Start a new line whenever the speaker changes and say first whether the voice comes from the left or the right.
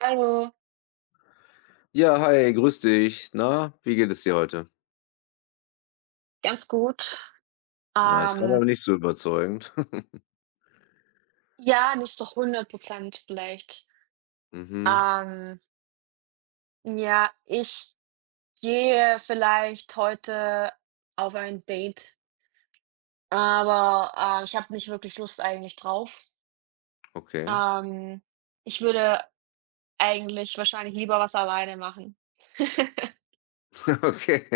right: Hallo,
left: Ja, hi, grüß dich. Na, wie geht es dir heute?
right: ganz gut.
left: Na, das kam
right: Ähm,
left: aber nicht so überzeugend.
right: ja, nicht so 100% vielleicht.
left: Mhm,
right: Ähm, ja, ich gehe vielleicht heute auf ein Date, aber, ich habe nicht wirklich Lust eigentlich drauf.
left: okay.
right: Ähm, ich würde eigentlich wahrscheinlich lieber was alleine machen.
left: Okay.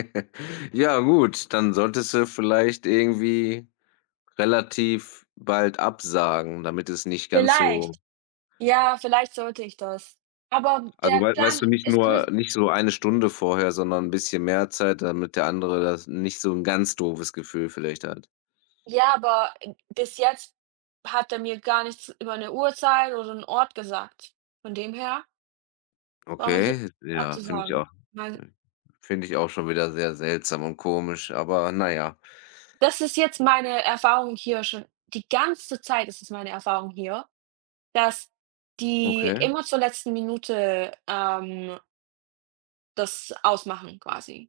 left: Ja, gut, dann solltest du vielleicht irgendwie relativ bald absagen, damit es nicht ganz so,
right: Vielleicht. Ja, vielleicht sollte ich das. Aber
left: also,
right: der
left: weißt
right: Plan
left: du, nicht
right: ist
left: nur
right: sowieso.
left: nicht so eine Stunde vorher, sondern ein bisschen mehr Zeit, damit der andere das nicht so ein ganz doofes Gefühl vielleicht hat.
right: Ja, aber bis jetzt hat er mir gar nichts über 'ne Uhrzeit oder 'n Ort gesagt. Von dem her brauche ich jetzt
left: Okay,
right: nichts
left: ja, finde ich
right: abzusagen.
left: auch
right: Weil
left: finde ich auch schon wieder sehr seltsam und komisch, aber na ja.
right: das ist jetzt meine Erfahrung hier, schon die ganze Zeit ist es meine Erfahrung hier, dass die
left: Okay.
right: immer zur letzten Minute, das ausmachen quasi.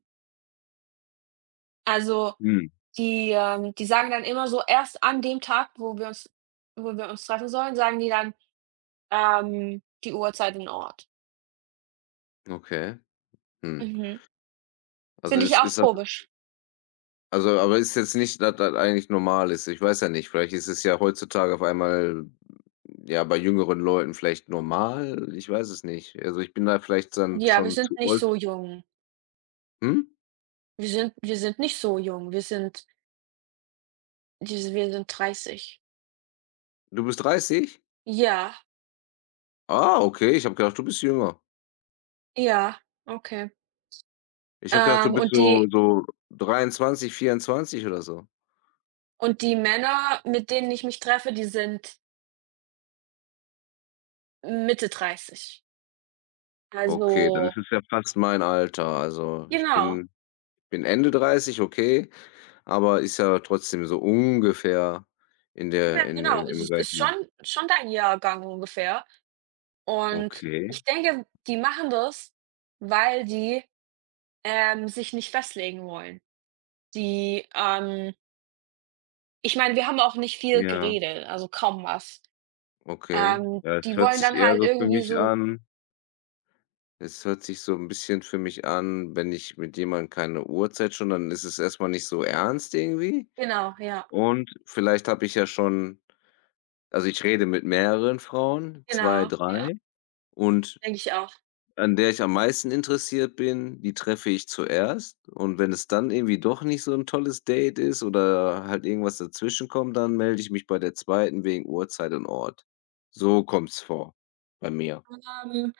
right: Also,
left: Mhm.
right: die sagen dann immer so erst an dem Tag, wo wir uns treffen sollen, sagen die dann, die Uhrzeit und Ort.
left: Okay. Hm.
right: Mhm.
left: Also,
right: Finde
left: ist
right: ich auch
left: ist das,
right: komisch.
left: also, aber ist jetzt nicht, dass das eigentlich normal ist. Ich weiß ja nicht, vielleicht ist es ja heutzutage auf einmal, ja, bei jüngeren Leuten vielleicht normal? Ich weiß es nicht. Also, ich bin da vielleicht dann
right: Ja, wir
left: schon
right: sind
left: zu
right: nicht
left: old.
right: so jung.
left: Hm?
right: Wir sind nicht so jung. Wir sind 30.
left: Du bist 30?
right: Ja,
left: Ah, okay, ich habe gedacht, du bist jünger.
right: ja, okay.
left: Ich habe gedacht, du
right: Ähm,
left: bist
right: und
left: so
right: die
left: so 23, 24 oder so.
right: und die Männer, mit denen ich mich treffe, die sind Mitte 30.
left: Okay, dann ist
right: Also
left: es ja fast mein Alter. Also, ich
right: genau.
left: bin Ende 30. Okay. Aber ist ja trotzdem so ungefähr in der
right: Ja,
left: in
right: genau.
left: im
right: Es
left: im
right: ist ist
left: gleichen.
right: schon dein Jahrgang ungefähr. Und
left: Okay,
right: ich denke, die machen das, weil die, sich nicht festlegen wollen. Die, ähm Ich meine, wir haben auch nicht viel
left: ja,
right: geredet, also kaum was.
left: okay. Ja, es
right: Die
left: hört
right: wollen
left: sich
right: dann
left: eher
right: halt
left: so für
right: irgendwie
left: mich
right: so.
left: an, es hört sich so 'n bisschen für mich an, wenn ich mit jemandem keine Uhrzeit schon, dann ist es erst mal nicht so ernst irgendwie.
right: Genau, ja,
left: Und vielleicht habe ich ja schon, also, ich rede mit mehreren Frauen, 2
right: genau, ja,
left: drei, und
right: denke ich auch.
left: an der ich am meisten interessiert bin, die treffe ich zuerst, und wenn es dann irgendwie doch nicht so 'n tolles Date ist oder halt irgendwas dazwischenkommt, dann melde ich mich bei der zweiten wegen Uhrzeit und Ort. So kommt's vor bei mir.
right: Ähm,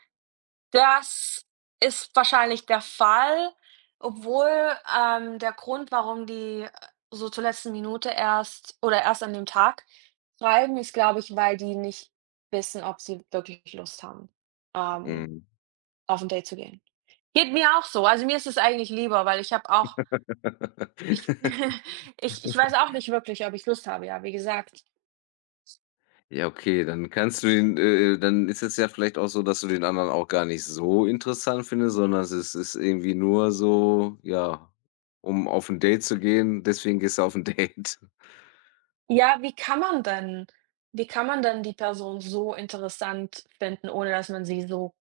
right: das ist wahrscheinlich der Fall, obwohl, der Grund, warum die, so zur letzten Minute erst oder erst an dem Tag schreiben, ist, glaube ich, weil die nicht wissen, ob sie wirklich Lust haben, ähm,
left: Mhm.
right: auf 'n Date zu gehen. Geht mir auch so. Also, mir ist es eigentlich lieber, weil ich habe auch. Ich ich weiß auch nicht wirklich, ob ich Lust habe, ja, wie gesagt.
left: Ja, okay, dann kannst du ihn, dann ist es ja vielleicht auch so, dass du den anderen auch gar nicht so interessant findest, sondern es ist irgendwie nur so, ja, um auf ein Date zu gehen, deswegen gehst du auf ein Date.
right: Ja, wie kann man denn die Person so interessant finden, ohne dass man sie so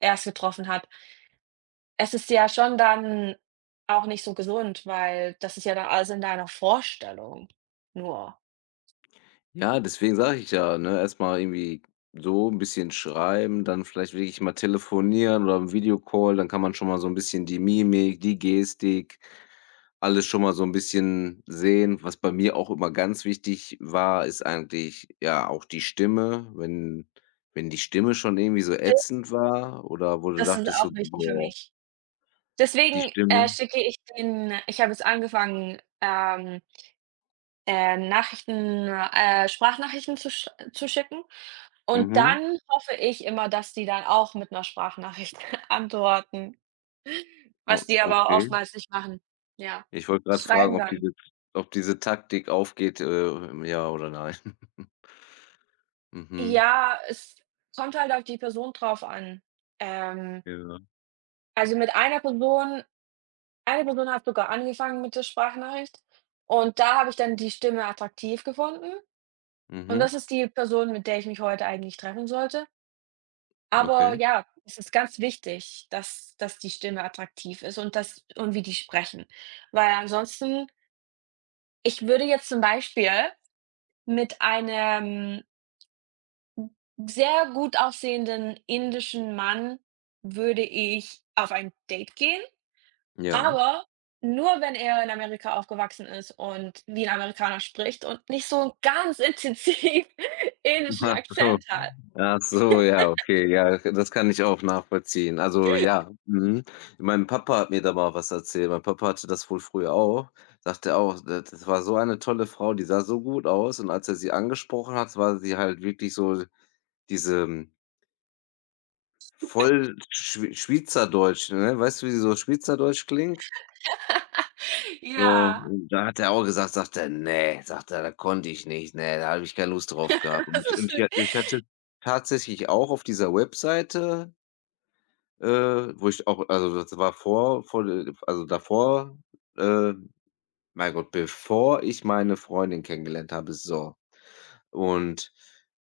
right: erst getroffen hat? Es ist ja schon dann auch nicht so gesund, weil das ist ja dann alles in deiner Vorstellung nur.
left: Ja, deswegen sage ich ja, ne, erstmal irgendwie so ein bisschen schreiben, dann vielleicht wirklich mal telefonieren oder 'n Videocall, dann kann man schon mal so ein bisschen die Mimik, die Gestik, alles schon mal so ein bisschen sehen. Was bei mir auch immer ganz wichtig war, ist eigentlich, ja, auch die Stimme. Wenn die Stimme schon irgendwie so ätzend war oder wo du
right: Das ist
left: dachtest
right: auch
left: so:
right: wichtig für
left: „Boah,
right: mich.
left: die
right: Deswegen,
left: Stimme,
right: schicke ich den ich habe jetzt angefangen, Nachrichten Sprachnachrichten zu schicken. Und
left: mhm,
right: dann hoffe ich immer, dass die dann auch mit 'ner Sprachnachricht antworten,
left: o
right: was die aber
left: okay.“
right: oftmals nicht machen. Ja.
left: Ich wollte gerade fragen,
right: Schreiben
left: ob
right: dann.
left: diese Taktik aufgeht, ja oder nein. Mhm.
right: Ja, es kommt halt auf die Person drauf an. Ähm,
left: Ja.
right: also, mit einer Person eine Person hat sogar angefangen mit der Sprachnachricht und da habe ich dann die Stimme attraktiv gefunden und
left: Mhm.
right: das ist die Person, mit der ich mich heute eigentlich treffen sollte. Aber
left: Okay,
right: ja, es ist ganz wichtig, dass die Stimme attraktiv ist und das und wie die sprechen. Weil ansonsten ich würde jetzt zum Beispiel mit einem sehr gut aussehenden indischen Mann würde ich auf ein Date gehen,
left: ja.
right: aber nur, wenn er in Amerika aufgewachsen ist und wie ein Amerikaner spricht und nicht so 'n ganz intensiv indischen
left: Ach so.
right: Akzent hat.
left: Ach so, ja, okay, ja, das kann ich auch nachvollziehen. Also, ja, mhm. Mein Papa hat mir da mal was erzählt. Mein Papa hatte das wohl früher auch. Sagte auch, da das war so eine tolle Frau, die sah so gut aus, und als er sie angesprochen hat, war sie halt wirklich so diese, voll Schwe Schwyzerdeutsch, ne? Weißt du, wie sie so Schweizerdeutsch klingt? So,
right: Ja,
left: und da hat er auch gesagt, sagt er: „Ne“, sagt er: „Da konnte ich nicht, nee, da habe ich keine Lust drauf gehabt.“ Und
right: das
left: ich und
right: ist
left: ich ich hatte tatsächlich auch auf dieser Webseite, äh, wo ich auch, also, das war vor, also, davor, äh mein Gott, bevor ich meine Freundin kennengelernt habe, so. Und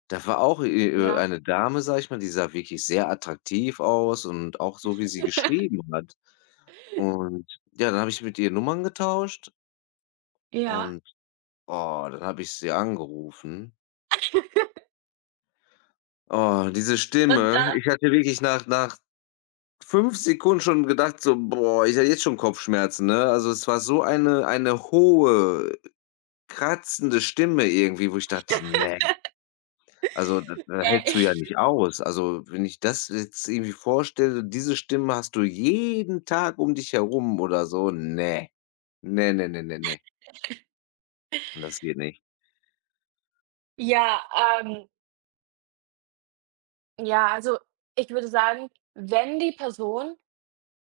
left: da war auch,
right: ja.
left: eine Dame, sage ich mal, die sah wirklich sehr attraktiv aus und auch so, wie sie geschrieben hat. Und ja, dann habe ich mit ihr Nummern getauscht,
right: Ja.
left: und, oh, dann habe ich sie angerufen. Oh, diese
right: Und da
left: Stimme. Ich hatte wirklich nach 5 Sekunden schon gedacht so: „Boah, ich habe jetzt schon Kopfschmerzen“, ne? Also, es war so eine hohe, kratzende Stimme irgendwie, wo ich dachte: „Ne, also, da hältst
right: äh,
left: du ja nicht aus.“ Also, wenn ich das jetzt irgendwie vorstelle, diese Stimme hast du jeden Tag um dich herum oder so. Ne. Ne, ne, ne, ne, ne. Das geht nicht.
right: ja, ähm, ja, also, ich würde sagen, wenn die Person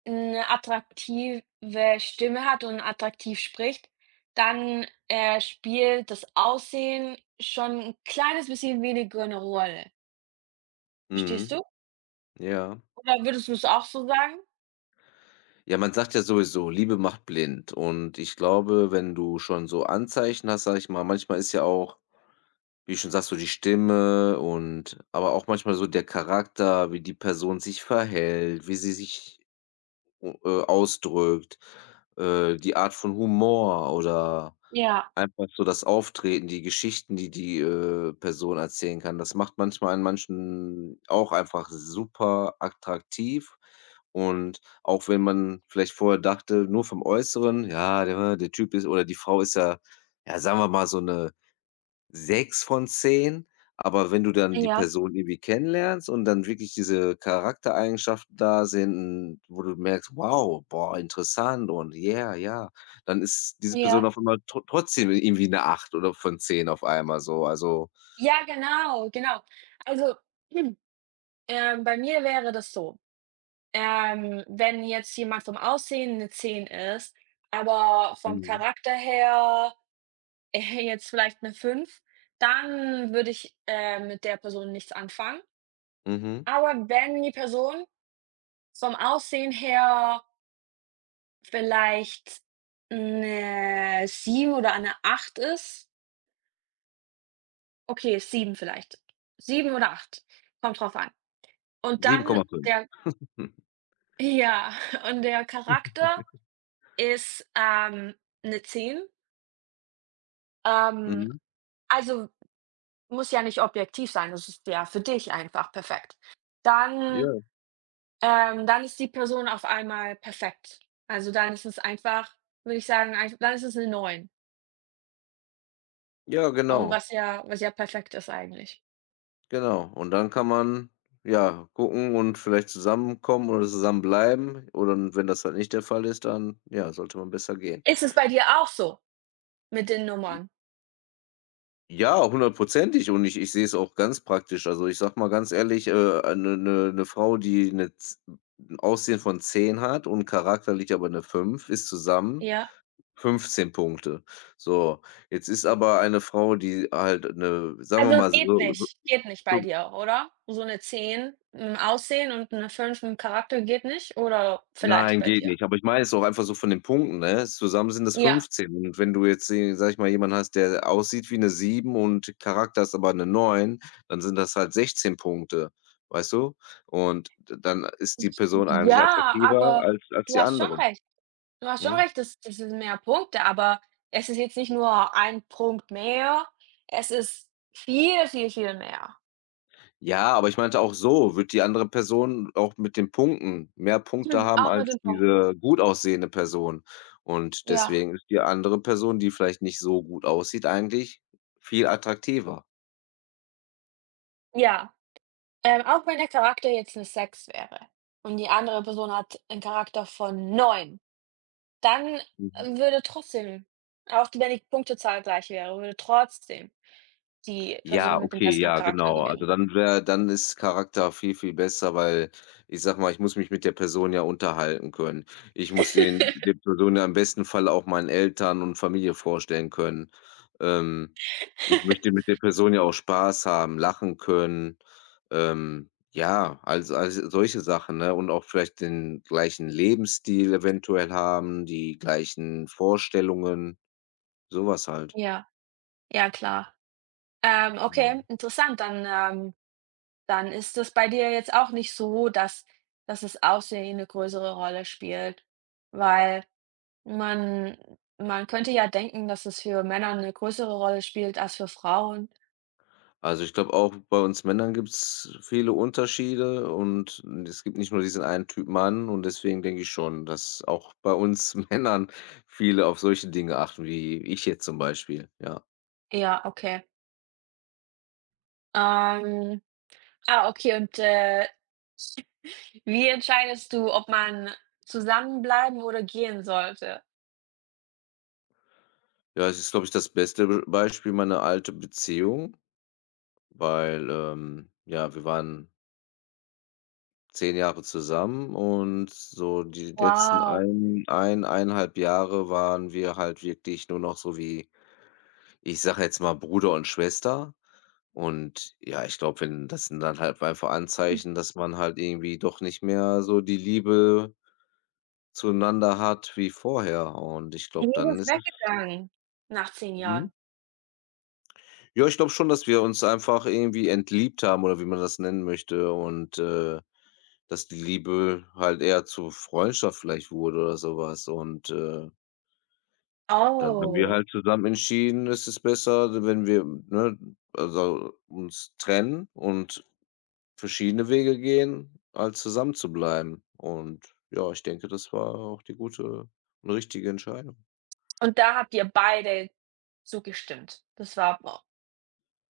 right: eine attraktive Stimme hat und attraktiv spricht, dann, spielt das Aussehen schon ein kleines bisschen weniger eine Rolle. Verstehst
left: Mhm.
right: du?
left: Ja.
right: Oder würdest du es auch so sagen?
left: Ja, man sagt ja sowieso: „Liebe macht blind.“ Und ich glaube, wenn du schon so Anzeichen hast, sage ich mal, manchmal ist ja auch, wie du schon sagst, so die Stimme und aber auch manchmal so der Charakter, wie die Person sich verhält, wie sie sich, ausdrückt, die Art von Humor oder
right: Ja,
left: einfach so das Auftreten, die Geschichten, die die, Person erzählen kann. Das macht manchmal an manchen auch einfach super attraktiv. Und auch wenn man vielleicht vorher dachte, nur vom Äußeren: „Ja, der Typ ist“ oder die Frau ist ja, ja, sagen wir mal, so 'ne 6 von 10, aber wenn du dann die
right: ja,
left: Person irgendwie kennenlernst und dann wirklich diese Charaktereigenschaften da sind, wo du merkst: „Wow, boah, interessant und yeah, ja“, dann ist diese Person
right: ja.
left: auf einmal trotzdem irgendwie eine 8 oder von 10 auf einmal so, also,
right: Ja, genau, genau. Also, hm, bei mir wäre das so. Wenn jetzt jemand vom Aussehen eine 10 ist, aber vom
left: mhm,
right: Charakter her, jetzt vielleicht eine fünf, dann würde ich, mit der Person nichts anfangen.
left: mhm,
right: Aber wenn die Person vom Aussehen her vielleicht eine sieben oder eine acht ist. Okay, 7 vielleicht. Sieben oder 8, kommt drauf an. Und
left: sieben
right: dann
left: Komma fünf.
right: der
left: Hm,
right: ja, und der Charakter ist, 'ne 10, ähm
left: mhm,
right: also, muss ja nicht objektiv sein, das ist ja für dich einfach perfekt. Dann
left: ja,
right: dann ist die Person auf einmal perfekt. Also, dann ist es einfach würde ich sagen, ein dann ist es eine Neun,
left: ja,
right: und
left: genau,
right: was ja perfekt ist eigentlich.
left: genau. Und dann kann man, ja, gucken und vielleicht zusammenkommen oder zusammenbleiben, oder wenn das halt nicht der Fall ist, dann, ja, sollte man besser gehen.
right: Ist es bei dir auch so mit den Nummern?
left: Ja, hundertprozentig, und ich sehe es auch ganz praktisch. Also, ich sag mal ganz ehrlich, eine 'ne 'ne 'ne Frau, die 'ne z 'n Aussehen von 10 hat und charakterlich aber eine 5, ist zusammen
right: Ja?
left: 15 Punkte. So, jetzt ist aber eine Frau, die halt eine, sagen wir
right: Also,
left: mal so,
right: geht nicht bei
left: so.
right: dir, oder? So eine 10 im Aussehen und eine Fünf im Charakter geht nicht oder vielleicht
left: Nein,
right: bei
left: geht
right: dir?
left: nicht. Aber ich meine es auch einfach so von den Punkten, ne? Zusammen sind es
right: Ja.
left: 15, und wenn du jetzt, sage ich mal, jemanden hast, der aussieht wie 'ne 7 und Charakter ist aber 'ne 9, dann sind das halt 16 Punkte, weißt du? Und d dann ist die Person eigentlich
right: Ja,
left: attraktiver
right: aber
left: als
right: du
left: die
right: hast schon
left: andere.
right: recht. Du hast schon
left: Mhm.
right: recht, das sind mehr Punkte, aber es ist jetzt nicht nur ein Punkt mehr, es ist viel, viel, viel mehr.
left: Ja, aber ich meinte auch so, wird die andere Person auch mit den Punkten mehr Punkte
right: Mhm.
left: haben
right: Auch mit
left: als
right: den Punkten.
left: diese gut aussehende Person. Und
right: Ja,
left: deswegen ist die andere Person, die vielleicht nicht so gut aussieht, eigentlich viel attraktiver.
right: ja. Auch wenn der Charakter jetzt eine Sechs wäre und die andere Person hat 'n Charakter von 9, dann
left: Mhm.
right: würde trotzdem, auch wenn die Punktezahl gleich wäre, würde trotzdem die
left: Ja,
right: Person mit dem
left: okay,
right: besseren
left: ja,
right: Charakter
left: genau. Also
right: gewinnen.
left: dann wäre, dann ist Charakter viel, viel besser, weil, ich sage mal, ich muss mich mit der Person ja unterhalten können. Ich muss den der Person ja im besten Fall auch meinen Eltern und Familie vorstellen können. Ähm, ich möchte mit der Person ja auch Spaß haben, lachen können. Ja, also solche Sachen, ne? Und auch vielleicht den gleichen Lebensstil eventuell haben, die gleichen Vorstellungen, sowas halt.
right: Ja, ja klar.
left: Mhm.
right: Okay, interessant, dann, dann ist das bei dir jetzt auch nicht so, dass dass das Aussehen eine größere Rolle spielt, weil man man könnte ja denken, dass es für Männer eine größere Rolle spielt als für Frauen.
left: Also, ich glaube auch bei uns Männern gibt es viele Unterschiede, und es gibt nicht nur diesen einen Typ Mann, und deswegen denke ich schon, dass auch bei uns Männern viele auf solche Dinge achten, wie ich jetzt zum Beispiel, ja.
right: Ja, okay. Ähm, ah, okay und, wie entscheidest du, ob man zusammenbleiben oder gehen sollte?
left: Ja, es ist, glaube ich, das beste Be Beispiel meine alte Beziehung, weil, ja, wir waren 10 Jahre zusammen, und so die letzten
right: Wow.
left: eineinhalb Jahre waren wir halt wirklich nur noch so wie, ich sage jetzt mal, Bruder und Schwester. Und ja, ich glaube, wenn das, sind dann halt einfach
right: Hm.
left: Anzeichen, dass man halt irgendwie doch nicht mehr so die Liebe zueinander hat wie vorher. Und ich
right: Die
left: glaube,
right: Liebe
left: dann
right: ist
left: ist es,
right: weggegangen nach 10
left: mhm.
right: Jahren.
left: Ja, ich glaube schon, dass wir uns einfach irgendwie entliebt haben oder wie man das nennen möchte, und, dass die Liebe halt eher zu Freundschaft vielleicht wurde oder sowas. Und, dann haben wir
right: Oh,
left: halt zusammen entschieden, es ist besser, wenn wir, ne, also uns trennen und verschiedene Wege gehen, als zusammen zu bleiben. Und ja, ich denke, das war auch die gute und richtige Entscheidung.
right: und da habt ihr beide zugestimmt. Das war.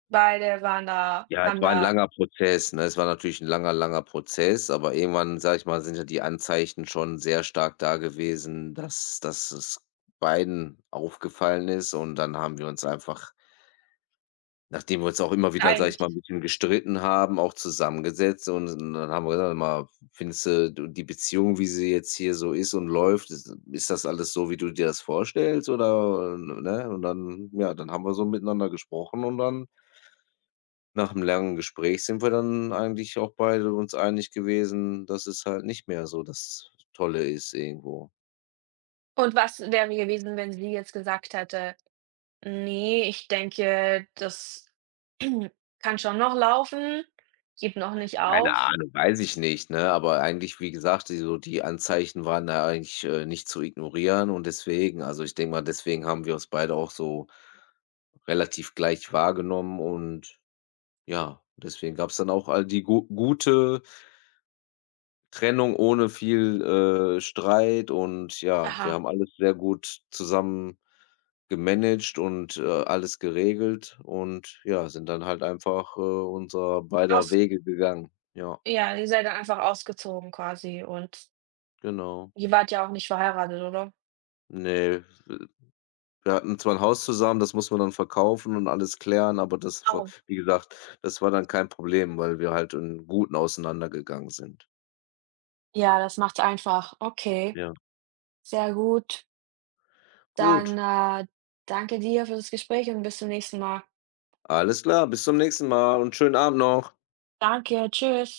right: Beide waren da
left: Ja, es
right: haben
left: war ein
right: da
left: langer Prozess, ne? Es war natürlich ein langer, langer Prozess, aber irgendwann, sage ich mal, sind ja die Anzeichen schon sehr stark da gewesen, dass es beiden aufgefallen ist, und dann haben wir uns einfach, nachdem wir uns auch immer wieder, sage ich mal,
right: einig.
left: ein bisschen gestritten haben, auch zusammengesetzt, und dann haben wir gesagt: „Sag mal, findest du die Beziehung, wie sie jetzt hier so ist und läuft, ist das alles so, wie du dir das vorstellst, oder, ne?“ Und dann, ja, dann haben wir so miteinander gesprochen, und dann, nach 'nem langen Gespräch, sind wir dann eigentlich auch beide uns einig gewesen, dass es halt nicht mehr so das Tolle ist irgendwo.
right: Und was wäre gewesen, wenn sie jetzt gesagt hätte: „Ne, ich denke, das kann schon noch laufen, gib noch nicht
left: Keine
right: auf.“
left: Ahnung, weiß ich nicht, ne? Aber eigentlich, wie gesagt, die so die Anzeichen waren da eigentlich, nicht zu ignorieren, und deswegen, also, ich denke mal, deswegen haben wir uns beide auch so relativ gleich wahrgenommen, und ja, deswegen gab es dann auch all die gu gute Trennung ohne viel, Streit, und ja, wir
right: Aha,
left: haben alles sehr gut zusammen gemanagt und, alles geregelt, und ja, sind dann halt einfach, unserer beider
right: aus
left: Wege gegangen. Ja,
right: ja, ihr seid dann einfach ausgezogen quasi und
left: genau.
right: ihr wart ja auch nicht verheiratet, oder?
left: Ne, wir hatten zwar 'n Haus zusammen, das mussten wir dann verkaufen und alles klären, aber das v
right: Oh,
left: wie gesagt, das war dann kein Problem, weil wir halt im Guten auseinandergegangen sind.
right: ja, das macht's einfach. Okay,
left: Ja.
right: sehr gut. Dann,
left: Gut,
right: danke dir für das Gespräch und bis zum nächsten Mal.
left: alles klar, bis zum nächsten Mal und schönen Abend noch.
right: Danke, tschüss.